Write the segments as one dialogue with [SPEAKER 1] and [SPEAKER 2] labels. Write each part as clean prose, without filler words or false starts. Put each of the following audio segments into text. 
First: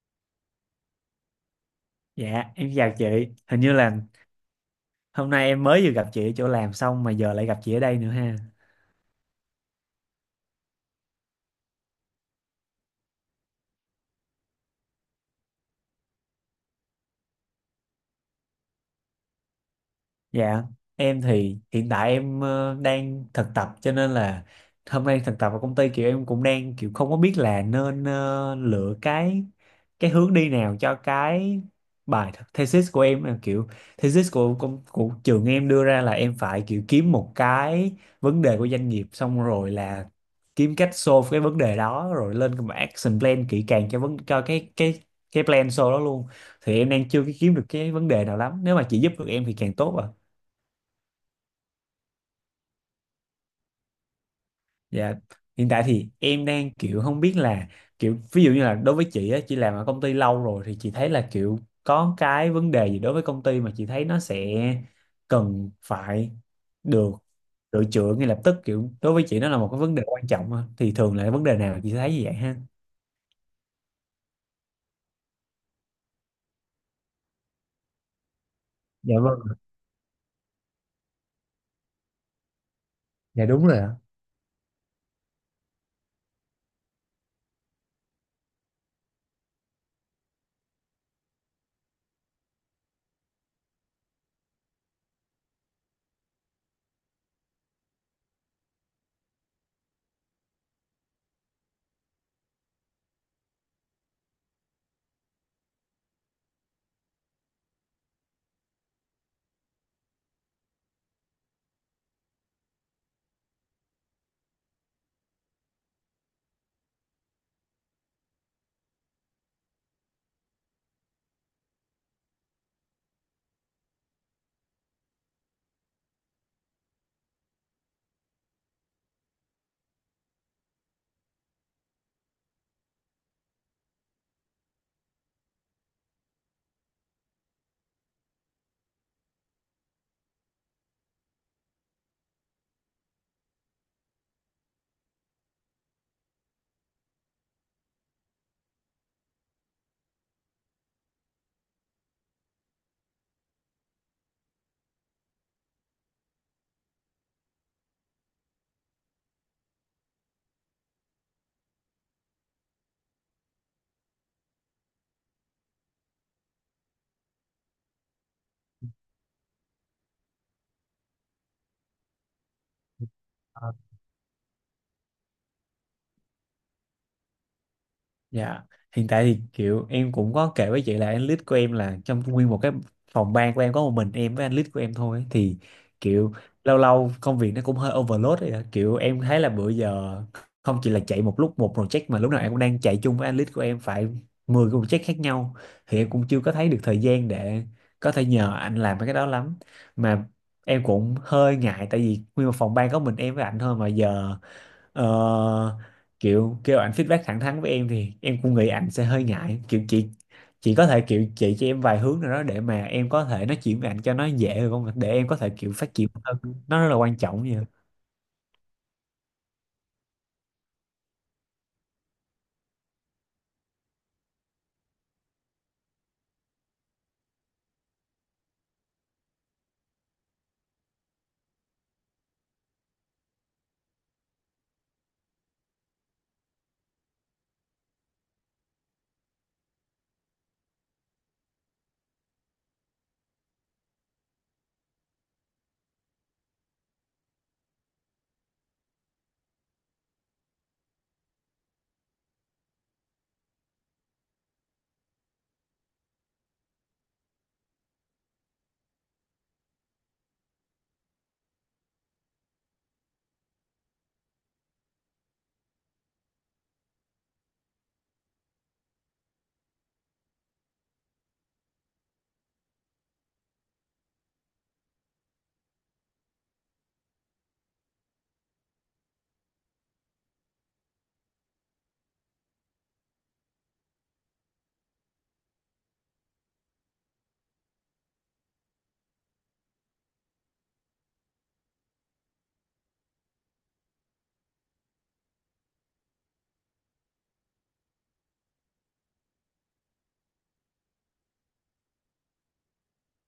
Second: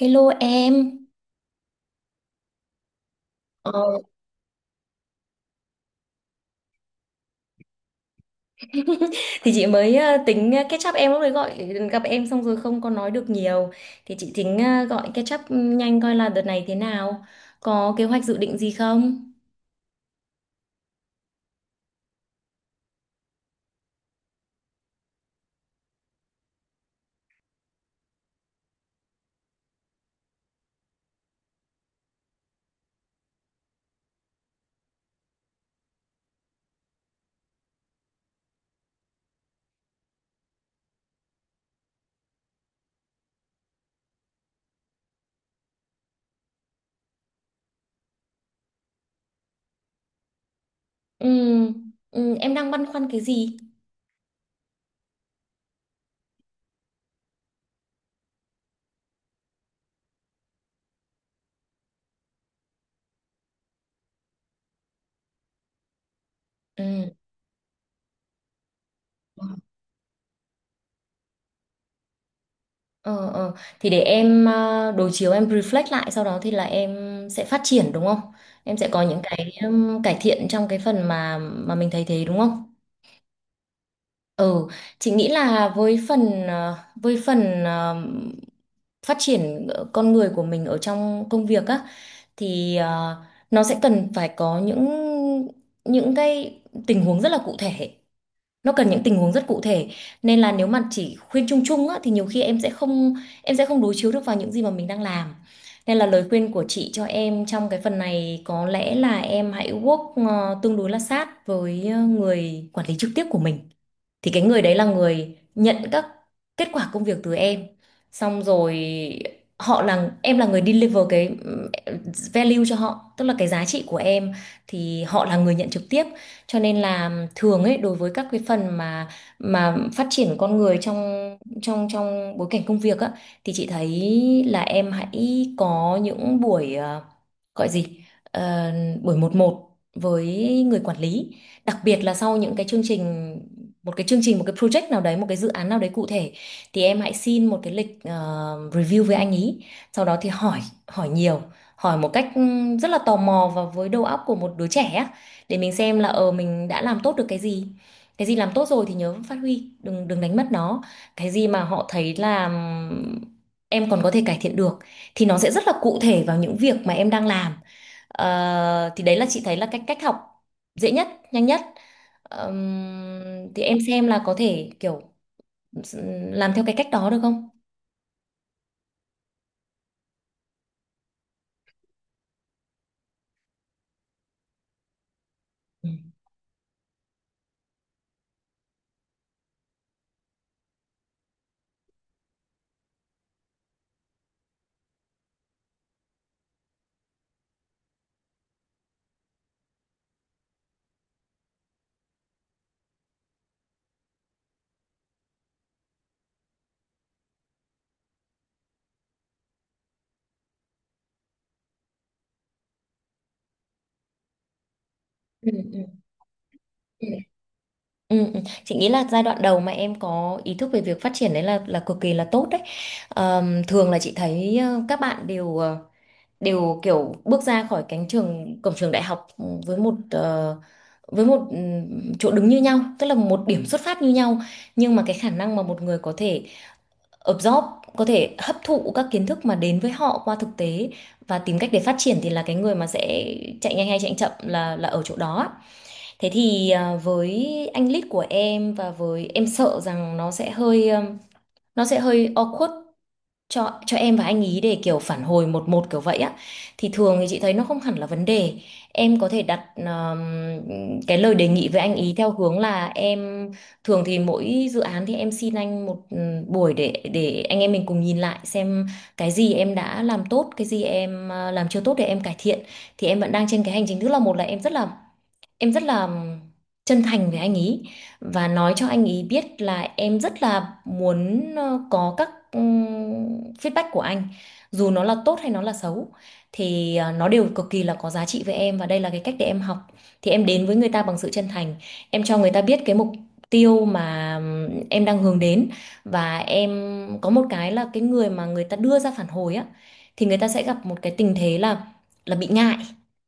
[SPEAKER 1] Hello em.
[SPEAKER 2] Dạ, em chào chị. Hình
[SPEAKER 1] Ờ,
[SPEAKER 2] như là hôm nay em mới vừa gặp chị ở chỗ làm xong mà giờ lại gặp chị ở đây nữa ha.
[SPEAKER 1] thì chị mới tính catch up em lúc đấy gọi gặp em xong rồi không có nói được nhiều, thì chị tính gọi catch up nhanh coi là đợt này thế nào, có kế hoạch dự định gì không?
[SPEAKER 2] Dạ, em thì hiện tại em đang thực tập cho nên là hôm nay thực tập ở công ty, kiểu em cũng đang kiểu không có biết là nên lựa cái hướng đi nào cho cái bài thesis của em. Em kiểu thesis của trường em đưa ra là em phải kiểu kiếm một cái vấn đề của doanh nghiệp, xong rồi là kiếm cách solve cái vấn đề đó, rồi lên cái action plan kỹ càng cho vấn cho cái plan solve đó luôn. Thì em đang chưa kiếm được cái vấn đề nào lắm, nếu mà chị giúp được em thì càng tốt ạ.
[SPEAKER 1] Ừ, ừ, em đang băn khoăn cái gì?
[SPEAKER 2] Dạ, hiện tại thì em đang kiểu không biết là kiểu ví dụ như là đối với chị á, chị làm ở công ty lâu rồi thì chị thấy là kiểu có cái vấn đề gì đối với công ty mà chị thấy nó sẽ cần phải được
[SPEAKER 1] Ừ.
[SPEAKER 2] sửa chữa ngay lập tức, kiểu đối với chị nó là một cái vấn đề quan trọng á. Thì thường là vấn đề nào chị thấy như vậy ha?
[SPEAKER 1] Ờ, ờ. Thì để em đối chiếu, em reflect lại, sau đó thì là em sẽ phát triển đúng không? Em sẽ có
[SPEAKER 2] Dạ
[SPEAKER 1] những
[SPEAKER 2] vâng,
[SPEAKER 1] cái cải thiện trong cái phần mà mình thấy thế đúng không?
[SPEAKER 2] dạ đúng rồi ạ.
[SPEAKER 1] Ừ, chị nghĩ là với phần với phần phát triển con người của mình ở trong công việc á, thì nó sẽ cần phải có những những tình huống rất là cụ thể. Nó cần những tình huống rất cụ thể. Nên là nếu mà chỉ khuyên chung chung á thì nhiều khi em sẽ không đối chiếu được vào những gì mà mình đang làm. Nên là lời khuyên của chị cho em trong cái phần này có lẽ là em hãy work tương đối là sát với người quản lý trực tiếp của mình, thì cái người đấy là người nhận các kết quả công việc từ em, xong rồi họ là em là người deliver cái value cho họ, tức là cái giá trị của em thì họ là người nhận trực tiếp. Cho nên là thường ấy, đối với các cái phần mà phát triển con người trong trong trong bối cảnh công việc á, thì chị thấy là em hãy có những buổi gọi gì Ờ, buổi một một với người quản lý, đặc biệt là sau những cái chương trình, một cái chương trình, một cái project nào đấy, một cái dự án nào đấy cụ thể, thì em hãy xin một cái lịch review với anh ý, sau đó thì hỏi, hỏi nhiều, hỏi một cách rất là tò mò và với đầu óc của một đứa trẻ á, để mình xem là ờ mình đã làm tốt được cái gì, cái gì làm tốt rồi thì nhớ phát huy, đừng đừng đánh mất nó, cái gì mà họ thấy là em còn có thể cải thiện được thì nó sẽ rất là cụ thể vào những việc mà em đang làm. Ờ, thì đấy là chị thấy là cách, cách học dễ nhất, nhanh nhất. Thì em xem là có thể kiểu làm theo cái cách đó được không?
[SPEAKER 2] Dạ, hiện tại thì kiểu em cũng có kể với chị là anh lead của em, là trong nguyên một cái phòng ban của em có một mình em với anh lead của em thôi ấy. Thì
[SPEAKER 1] Ừ.
[SPEAKER 2] kiểu lâu lâu công việc nó cũng hơi overload ấy ạ. Kiểu em thấy là bữa giờ không chỉ là chạy một lúc một project mà lúc nào em cũng đang chạy chung với anh lead của em phải 10 cái project khác nhau. Thì em cũng chưa có thấy được thời gian để có thể nhờ anh làm mấy cái đó lắm, mà em cũng hơi ngại tại vì nguyên một phòng ban có mình em với anh thôi mà giờ Ờ, kiểu kêu ảnh feedback thẳng thắn với em thì em cũng nghĩ ảnh sẽ hơi ngại. Kiểu chị có thể kiểu chỉ cho em vài hướng nào đó để mà em có thể nói chuyện với ảnh cho nó dễ được không, để em có
[SPEAKER 1] Ừ,
[SPEAKER 2] thể kiểu
[SPEAKER 1] ừ,
[SPEAKER 2] phát triển hơn, nó rất là
[SPEAKER 1] ừ.
[SPEAKER 2] quan trọng vậy.
[SPEAKER 1] Ừ, ừ. Chị nghĩ là giai đoạn đầu mà em có ý thức về việc phát triển đấy là cực kỳ là tốt đấy. Thường là chị thấy ờ, các bạn đều đều kiểu bước ra khỏi cánh trường, cổng trường đại học ừ, với một với một chỗ đứng như nhau, tức là một điểm xuất phát như nhau, nhưng mà cái khả năng mà một người có thể absorb, có thể hấp thụ các kiến thức mà đến với họ qua thực tế và tìm cách để phát triển thì là cái người mà sẽ chạy nhanh hay chạy chậm là ở chỗ đó ạ. Thế thì à, với anh lead của em và với em, sợ rằng nó sẽ hơi awkward cho em và anh ý để kiểu phản hồi một một kiểu vậy á, thì thường thì chị thấy nó không hẳn là vấn đề. Em có thể đặt cái lời đề nghị với anh ý theo hướng là em thường thì mỗi dự án thì em xin anh một buổi để anh em mình cùng nhìn lại xem cái gì em đã làm tốt, cái gì em làm chưa tốt để em cải thiện. Thì em vẫn đang trên cái hành trình, tức là một là em rất là em rất là chân thành với anh ý và nói cho anh ý biết là em rất là muốn có các feedback của anh, dù nó là tốt hay nó là xấu thì nó đều cực kỳ là có giá trị với em và đây là cái cách để em học. Thì em đến với người ta bằng sự chân thành, em cho người ta biết cái mục tiêu mà em đang hướng đến, và em có một cái là cái người mà người ta đưa ra phản hồi á thì người ta sẽ gặp một cái tình thế là bị ngại,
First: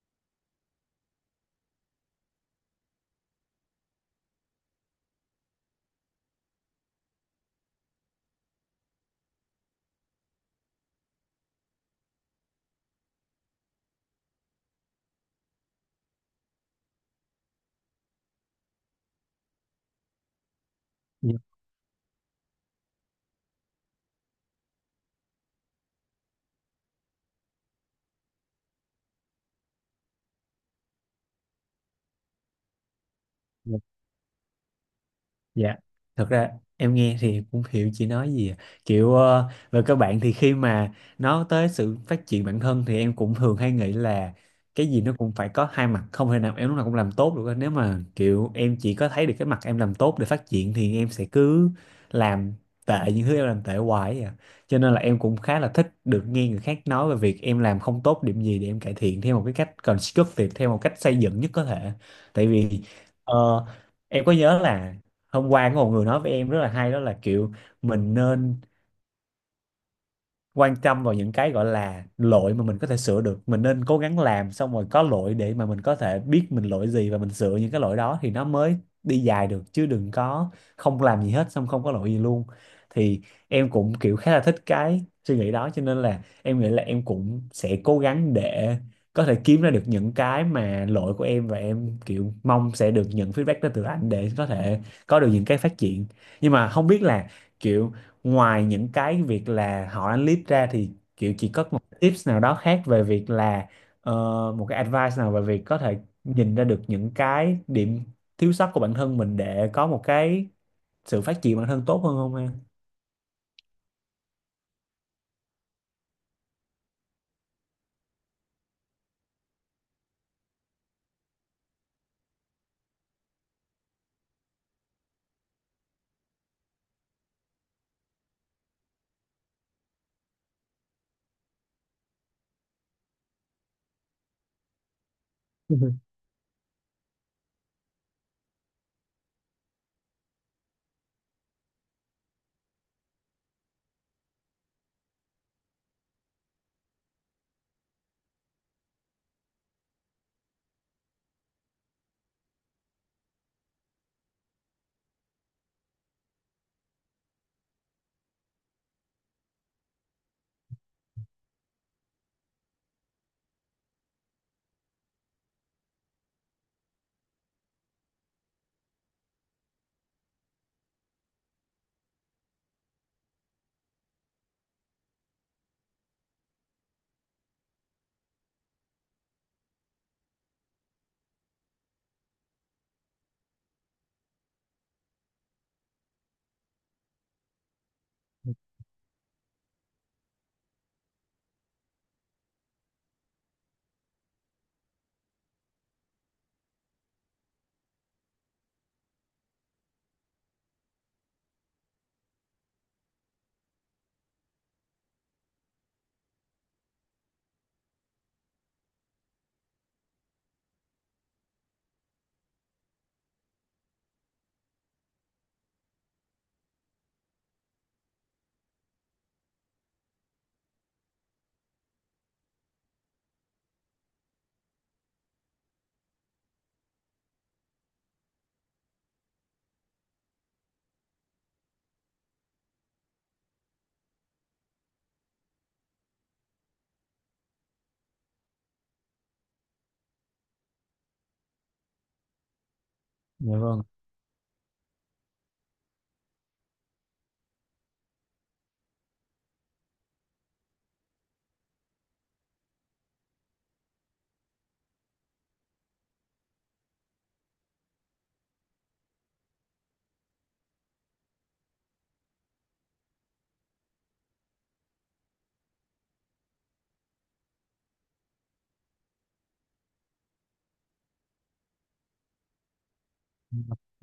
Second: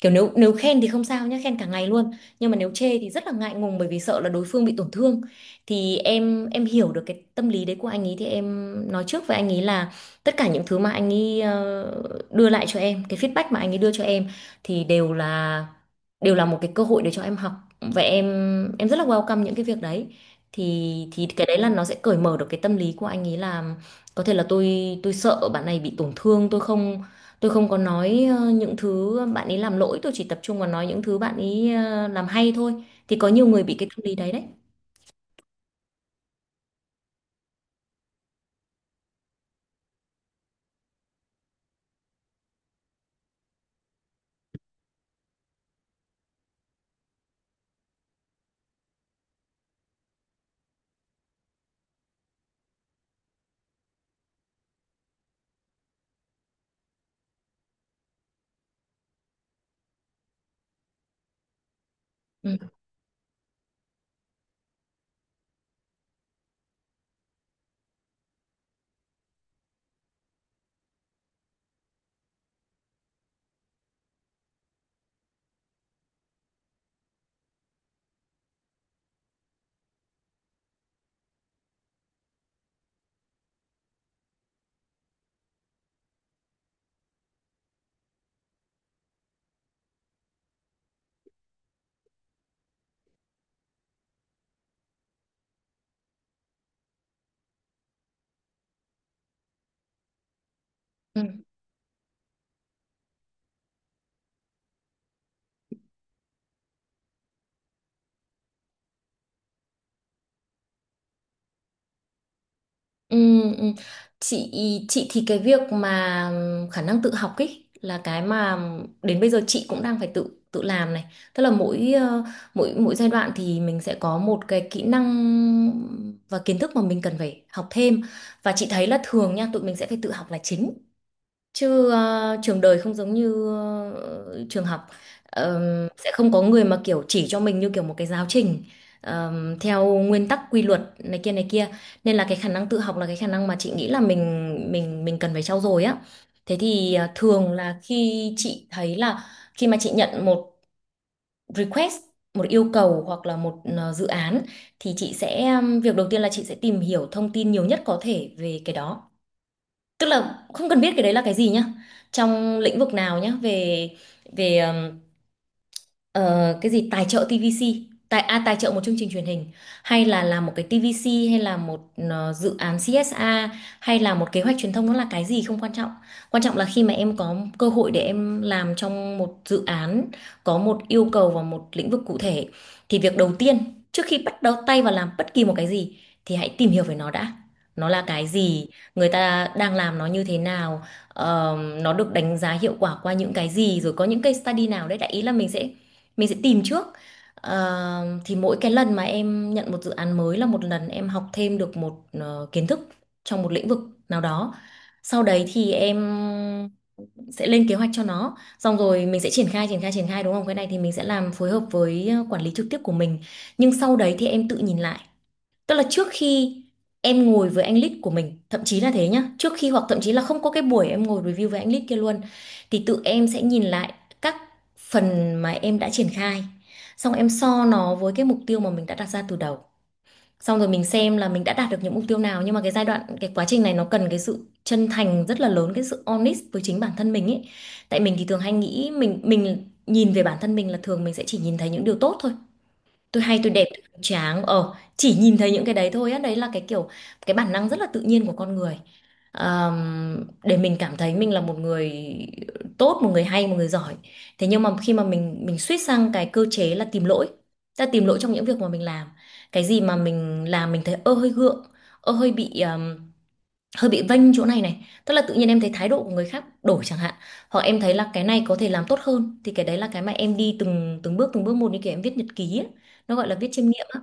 [SPEAKER 1] kiểu nếu nếu khen thì không sao nhá, khen cả ngày luôn, nhưng mà nếu chê thì rất là ngại ngùng bởi vì sợ là đối phương bị tổn thương. Thì em hiểu được cái tâm lý đấy của anh ấy, thì em nói trước với anh ấy là tất cả những thứ mà anh ấy đưa lại cho em, cái feedback mà anh ấy đưa cho em thì đều là một cái cơ hội để cho em học và em rất là welcome những cái việc đấy. Thì cái đấy là nó sẽ cởi mở được cái tâm lý của anh ấy là có thể là tôi sợ bạn này bị tổn thương, tôi không, tôi không có nói những thứ bạn ấy làm lỗi, tôi chỉ tập trung vào nói những thứ bạn ấy làm hay thôi. Thì có nhiều người bị
[SPEAKER 2] Dạ.
[SPEAKER 1] cái tâm lý đấy đấy.
[SPEAKER 2] Dạ, thật ra em nghe thì cũng hiểu chị nói gì à. Kiểu về các bạn thì khi mà nói tới sự phát triển bản thân thì em cũng thường hay nghĩ là cái gì nó cũng phải có hai mặt, không thể nào em lúc nào cũng làm tốt được. Nếu mà kiểu em chỉ có thấy được cái mặt em làm tốt để phát triển thì em sẽ cứ làm tệ những thứ em làm tệ hoài ấy à. Cho nên là em cũng khá là thích được nghe người khác nói về việc em làm không tốt điểm gì để em cải thiện theo một cái cách constructive, theo một cách xây dựng nhất có thể. Tại
[SPEAKER 1] Ừ.
[SPEAKER 2] vì ờ, Em có nhớ là hôm qua có một người nói với em rất là hay, đó là kiểu mình nên quan tâm vào những cái gọi là lỗi mà mình có thể sửa được, mình nên cố gắng làm xong rồi có lỗi để mà mình có thể biết mình lỗi gì và mình sửa những cái lỗi đó thì nó mới đi dài được, chứ đừng có không làm gì hết xong không có lỗi gì luôn. Thì em cũng kiểu khá là thích cái suy nghĩ đó, cho nên là em nghĩ là em cũng sẽ cố gắng để có thể kiếm ra được những cái mà lỗi của em, và em kiểu mong sẽ được nhận feedback đó từ anh để có thể có được những cái phát triển. Nhưng mà không biết là, kiểu ngoài những cái việc là họ ăn lead ra thì
[SPEAKER 1] Ừ.
[SPEAKER 2] kiểu chị có một tips nào đó khác về việc là ờ, một cái advice nào về việc có thể nhìn ra được những cái điểm thiếu sót của bản thân mình để có một cái sự phát triển bản thân tốt hơn không em?
[SPEAKER 1] Ừ. Ừ. Chị chị thì cái việc mà khả năng tự học ấy là cái mà đến bây giờ chị cũng đang phải tự tự làm này. Tức là mỗi mỗi mỗi giai đoạn thì mình sẽ có một cái kỹ năng và kiến thức mà mình cần phải học thêm, và chị thấy là thường nha tụi mình sẽ phải tự học là chính, chứ trường đời không giống như trường học. Sẽ không có người mà kiểu chỉ cho mình như kiểu một cái giáo trình, theo nguyên tắc quy luật này kia này kia, nên là cái khả năng tự học là cái khả năng mà chị nghĩ là mình cần phải trau dồi á. Thế thì ờ, thường là khi chị thấy là khi mà chị nhận một request, một yêu cầu hoặc là một dự án, thì chị sẽ việc đầu tiên là chị sẽ tìm hiểu thông tin nhiều nhất có thể về cái đó, tức là không cần biết cái đấy là cái gì nhá, trong lĩnh vực nào nhá, về về ờ, cái gì tài trợ TVC, tài à, tài trợ một chương trình truyền hình, hay là làm một cái TVC, hay là một dự án CSA, hay là một kế hoạch truyền thông, nó là cái gì không quan trọng. Quan trọng là khi mà em có cơ hội để em làm trong một dự án, có một yêu cầu vào một lĩnh vực cụ thể, thì việc đầu tiên trước khi bắt đầu tay vào làm bất kỳ một cái gì thì hãy tìm hiểu về nó đã, nó là cái gì, người ta đang làm nó như thế nào. Ờ, nó được đánh giá hiệu quả qua những cái gì, rồi có những case study nào đấy, đại ý là mình sẽ tìm trước. Ờ, thì mỗi cái lần mà em nhận một dự án mới là một lần em học thêm được một kiến thức trong một lĩnh vực nào đó. Sau đấy thì em sẽ lên kế hoạch cho nó, xong rồi mình sẽ triển khai đúng không, cái này thì mình sẽ làm phối hợp với quản lý trực tiếp của mình, nhưng sau đấy thì em tự nhìn lại. Tức là trước khi em ngồi với anh lead của mình, thậm chí là thế nhá, trước khi hoặc thậm chí là không có cái buổi em ngồi review với anh lead kia luôn, thì tự em sẽ nhìn lại các phần mà em đã triển khai. Xong em so nó với cái mục tiêu mà mình đã đặt ra từ đầu. Xong rồi mình xem là mình đã đạt được những mục tiêu nào, nhưng mà cái giai đoạn, cái quá trình này nó cần cái sự chân thành rất là lớn, cái sự honest với chính bản thân mình ấy. Tại mình thì thường hay nghĩ mình nhìn về bản thân mình là thường mình sẽ chỉ nhìn thấy những điều tốt thôi, tôi hay, tôi
[SPEAKER 2] Dạ
[SPEAKER 1] đẹp, tôi
[SPEAKER 2] vâng.
[SPEAKER 1] cường tráng, ờ chỉ nhìn thấy những cái đấy thôi á, đấy là cái kiểu cái bản năng rất là tự nhiên của con người. Để mình cảm thấy mình là một người tốt, một người hay, một người giỏi. Thế nhưng mà khi mà mình switch sang cái cơ chế là tìm lỗi, ta tìm lỗi trong những việc mà mình làm, cái gì mà mình làm mình thấy ơ hơi gượng, ơ hơi bị, hơi bị vênh chỗ này này, tức là tự nhiên em thấy thái độ của người khác đổi chẳng hạn, hoặc em thấy là cái này có thể làm tốt hơn, thì cái đấy là cái mà em đi từng từng bước một như kiểu em viết nhật ký ấy. Nó gọi là viết chiêm nghiệm á.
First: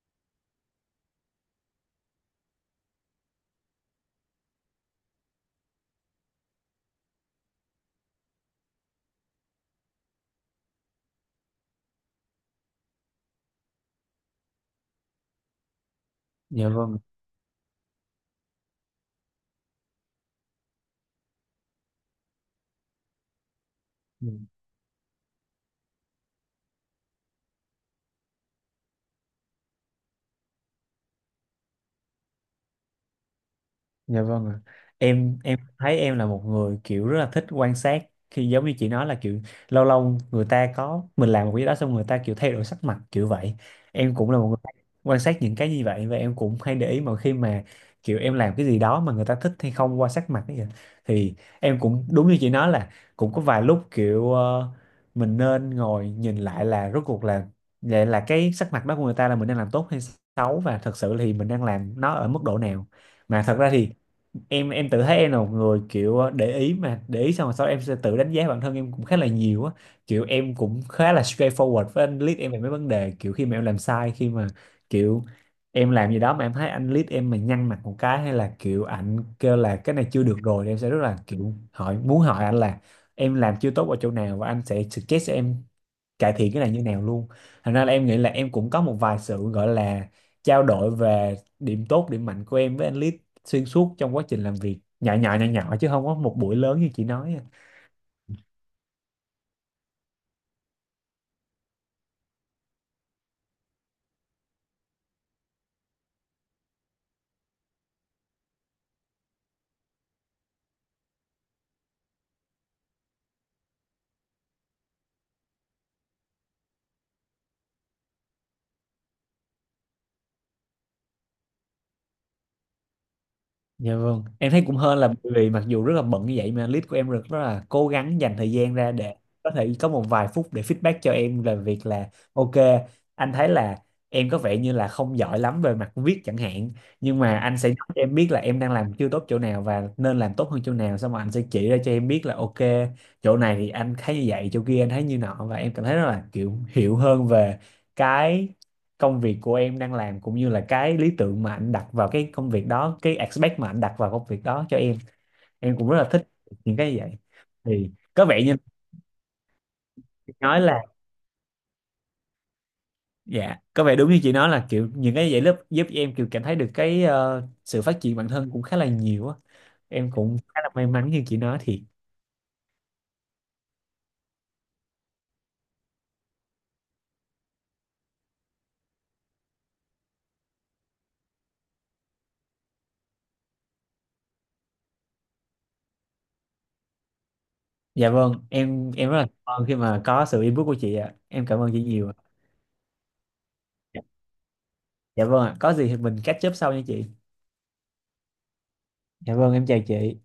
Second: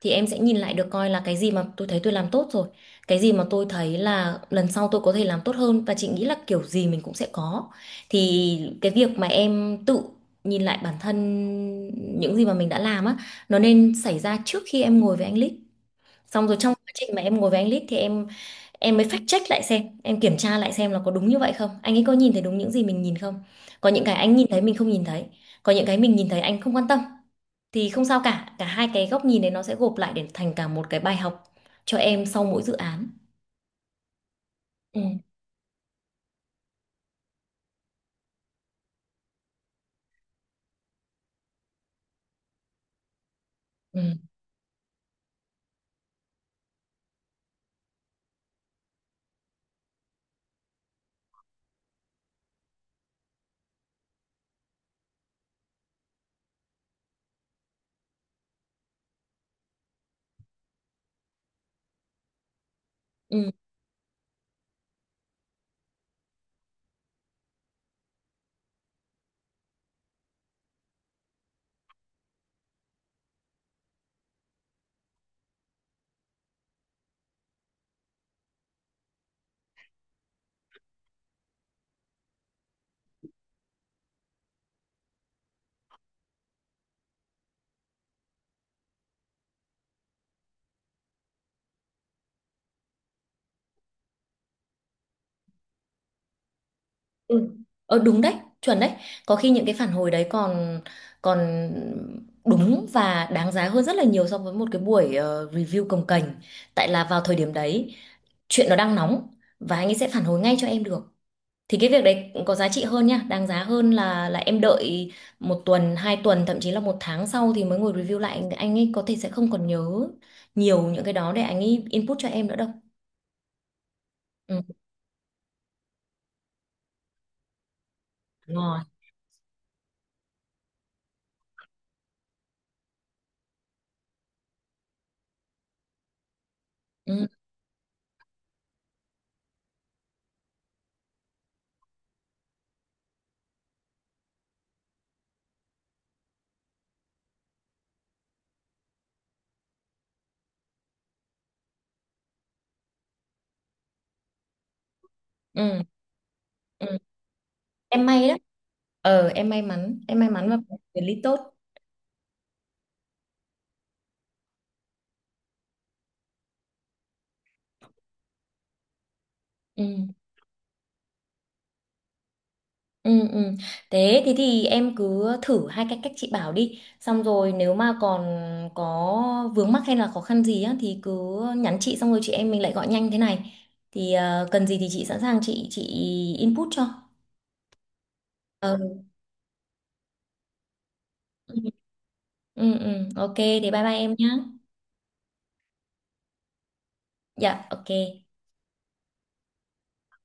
[SPEAKER 1] Thì em sẽ nhìn lại được coi là cái gì mà tôi thấy tôi làm tốt rồi, cái gì mà tôi thấy là lần sau tôi có thể làm tốt hơn, và chị nghĩ là kiểu gì mình cũng sẽ có. Thì cái việc mà em tự nhìn lại bản thân những gì mà mình đã làm á, nó nên xảy ra trước khi em ngồi với anh Lít. Xong rồi
[SPEAKER 2] Dạ
[SPEAKER 1] trong quá
[SPEAKER 2] vâng.
[SPEAKER 1] trình mà em ngồi với anh Lít thì em mới fact check lại xem, em kiểm tra lại xem là có đúng như vậy không, anh ấy có nhìn thấy đúng những gì mình nhìn không, có những cái anh nhìn thấy mình không nhìn thấy, có những cái mình nhìn thấy anh không quan tâm, thì không sao cả, cả hai cái góc nhìn đấy nó sẽ gộp lại để thành cả một cái bài học cho em sau mỗi dự án.
[SPEAKER 2] Dạ vâng ạ.
[SPEAKER 1] Ừ,
[SPEAKER 2] Em thấy em là một người kiểu rất là thích quan sát, khi giống như chị nói là kiểu lâu lâu người ta có mình làm một cái gì đó xong người ta kiểu thay đổi sắc mặt kiểu vậy.
[SPEAKER 1] ừ,
[SPEAKER 2] Em cũng là một người quan sát những cái như vậy, và em cũng hay để ý mọi khi mà kiểu em làm cái gì đó mà người ta thích hay không qua sắc mặt ấy kìa. Thì em cũng đúng như chị nói là cũng có vài lúc kiểu mình nên ngồi nhìn lại là rốt cuộc là vậy, là cái sắc mặt đó của người ta là mình đang làm tốt hay xấu, và thật sự thì mình đang làm nó ở mức độ nào. Mà
[SPEAKER 1] ừ,
[SPEAKER 2] thật ra thì em tự thấy em là một người kiểu để ý, mà để ý xong rồi sau đó em sẽ tự đánh giá bản thân em cũng khá là nhiều á. Kiểu em cũng khá là straightforward với anh lead em về mấy vấn đề, kiểu khi mà em làm sai, khi mà kiểu em làm gì đó mà em thấy anh lead em mà nhăn mặt một cái, hay là kiểu ảnh kêu là cái này chưa được rồi thì em sẽ rất là kiểu hỏi, muốn hỏi anh là em làm chưa tốt ở chỗ nào và anh sẽ suggest cho em cải thiện cái này như nào luôn. Thành ra là em nghĩ là em cũng có một vài sự gọi là trao đổi về điểm tốt, điểm mạnh của em với anh Lít xuyên suốt trong quá trình làm việc, nhỏ nhỏ nhỏ nhỏ chứ không có một buổi lớn như chị nói
[SPEAKER 1] ừ,
[SPEAKER 2] à.
[SPEAKER 1] ờ đúng đấy, chuẩn đấy, có khi những cái phản hồi đấy còn còn đúng và đáng giá hơn rất là nhiều so với một cái buổi review cồng kềnh, tại là vào thời điểm đấy chuyện nó đang nóng và anh ấy sẽ phản hồi ngay cho em được, thì cái việc đấy có giá trị hơn nha, đáng giá hơn là em đợi một tuần, hai tuần, thậm chí là một tháng sau thì mới ngồi review lại, anh ấy có thể sẽ không còn nhớ nhiều những cái đó để anh ấy input cho em nữa đâu.
[SPEAKER 2] Dạ vâng, em
[SPEAKER 1] Ừ,
[SPEAKER 2] thấy cũng hên là bởi vì mặc dù rất là bận như vậy mà lead của em rất rất là cố gắng dành thời
[SPEAKER 1] đúng.
[SPEAKER 2] gian ra để có thể có một vài phút để feedback cho em về việc là ok, anh thấy là em có vẻ như là không giỏi lắm về mặt viết chẳng hạn, nhưng
[SPEAKER 1] Ừ,
[SPEAKER 2] mà anh sẽ nói cho em biết là em đang làm chưa tốt chỗ nào và nên làm tốt hơn chỗ nào, xong rồi anh sẽ chỉ ra cho em biết là ok, chỗ này thì anh thấy như vậy, chỗ kia anh thấy như nọ, và em cảm thấy rất là kiểu hiểu hơn về cái công việc của em đang làm, cũng như là cái lý tưởng mà anh đặt vào cái công việc đó, cái expect mà anh đặt vào công việc đó cho em. Em
[SPEAKER 1] ừ,
[SPEAKER 2] cũng rất là thích những cái như
[SPEAKER 1] ừ.
[SPEAKER 2] vậy. Thì
[SPEAKER 1] Em
[SPEAKER 2] có
[SPEAKER 1] may đó,
[SPEAKER 2] vẻ như
[SPEAKER 1] ờ em may mắn, em may
[SPEAKER 2] chị
[SPEAKER 1] mắn và
[SPEAKER 2] nói là,
[SPEAKER 1] quản lý tốt.
[SPEAKER 2] dạ có vẻ đúng như chị nói là kiểu những cái vậy lớp giúp em kiểu cảm thấy được cái sự phát triển bản thân cũng khá là nhiều á.
[SPEAKER 1] Ừ.
[SPEAKER 2] Em cũng khá là may mắn như chị nói thiệt.
[SPEAKER 1] Ừ, ừ. Thế thì em cứ thử hai cái cách chị bảo đi, xong rồi nếu mà còn có vướng mắc hay là khó khăn gì á thì cứ nhắn chị, xong rồi chị em mình lại gọi nhanh thế này, thì cần gì thì chị sẵn sàng, chị input cho.
[SPEAKER 2] Dạ vâng,
[SPEAKER 1] Ờ,
[SPEAKER 2] em rất là cảm ơn khi mà có sự input của chị ạ, em
[SPEAKER 1] ừ.
[SPEAKER 2] cảm ơn chị nhiều ạ.
[SPEAKER 1] Ừ, ừ. Ok thế bye bye em nhé.
[SPEAKER 2] Dạ vâng ạ, có gì thì mình catch up sau nha chị.
[SPEAKER 1] Dạ ok.
[SPEAKER 2] Dạ vâng, em chào chị.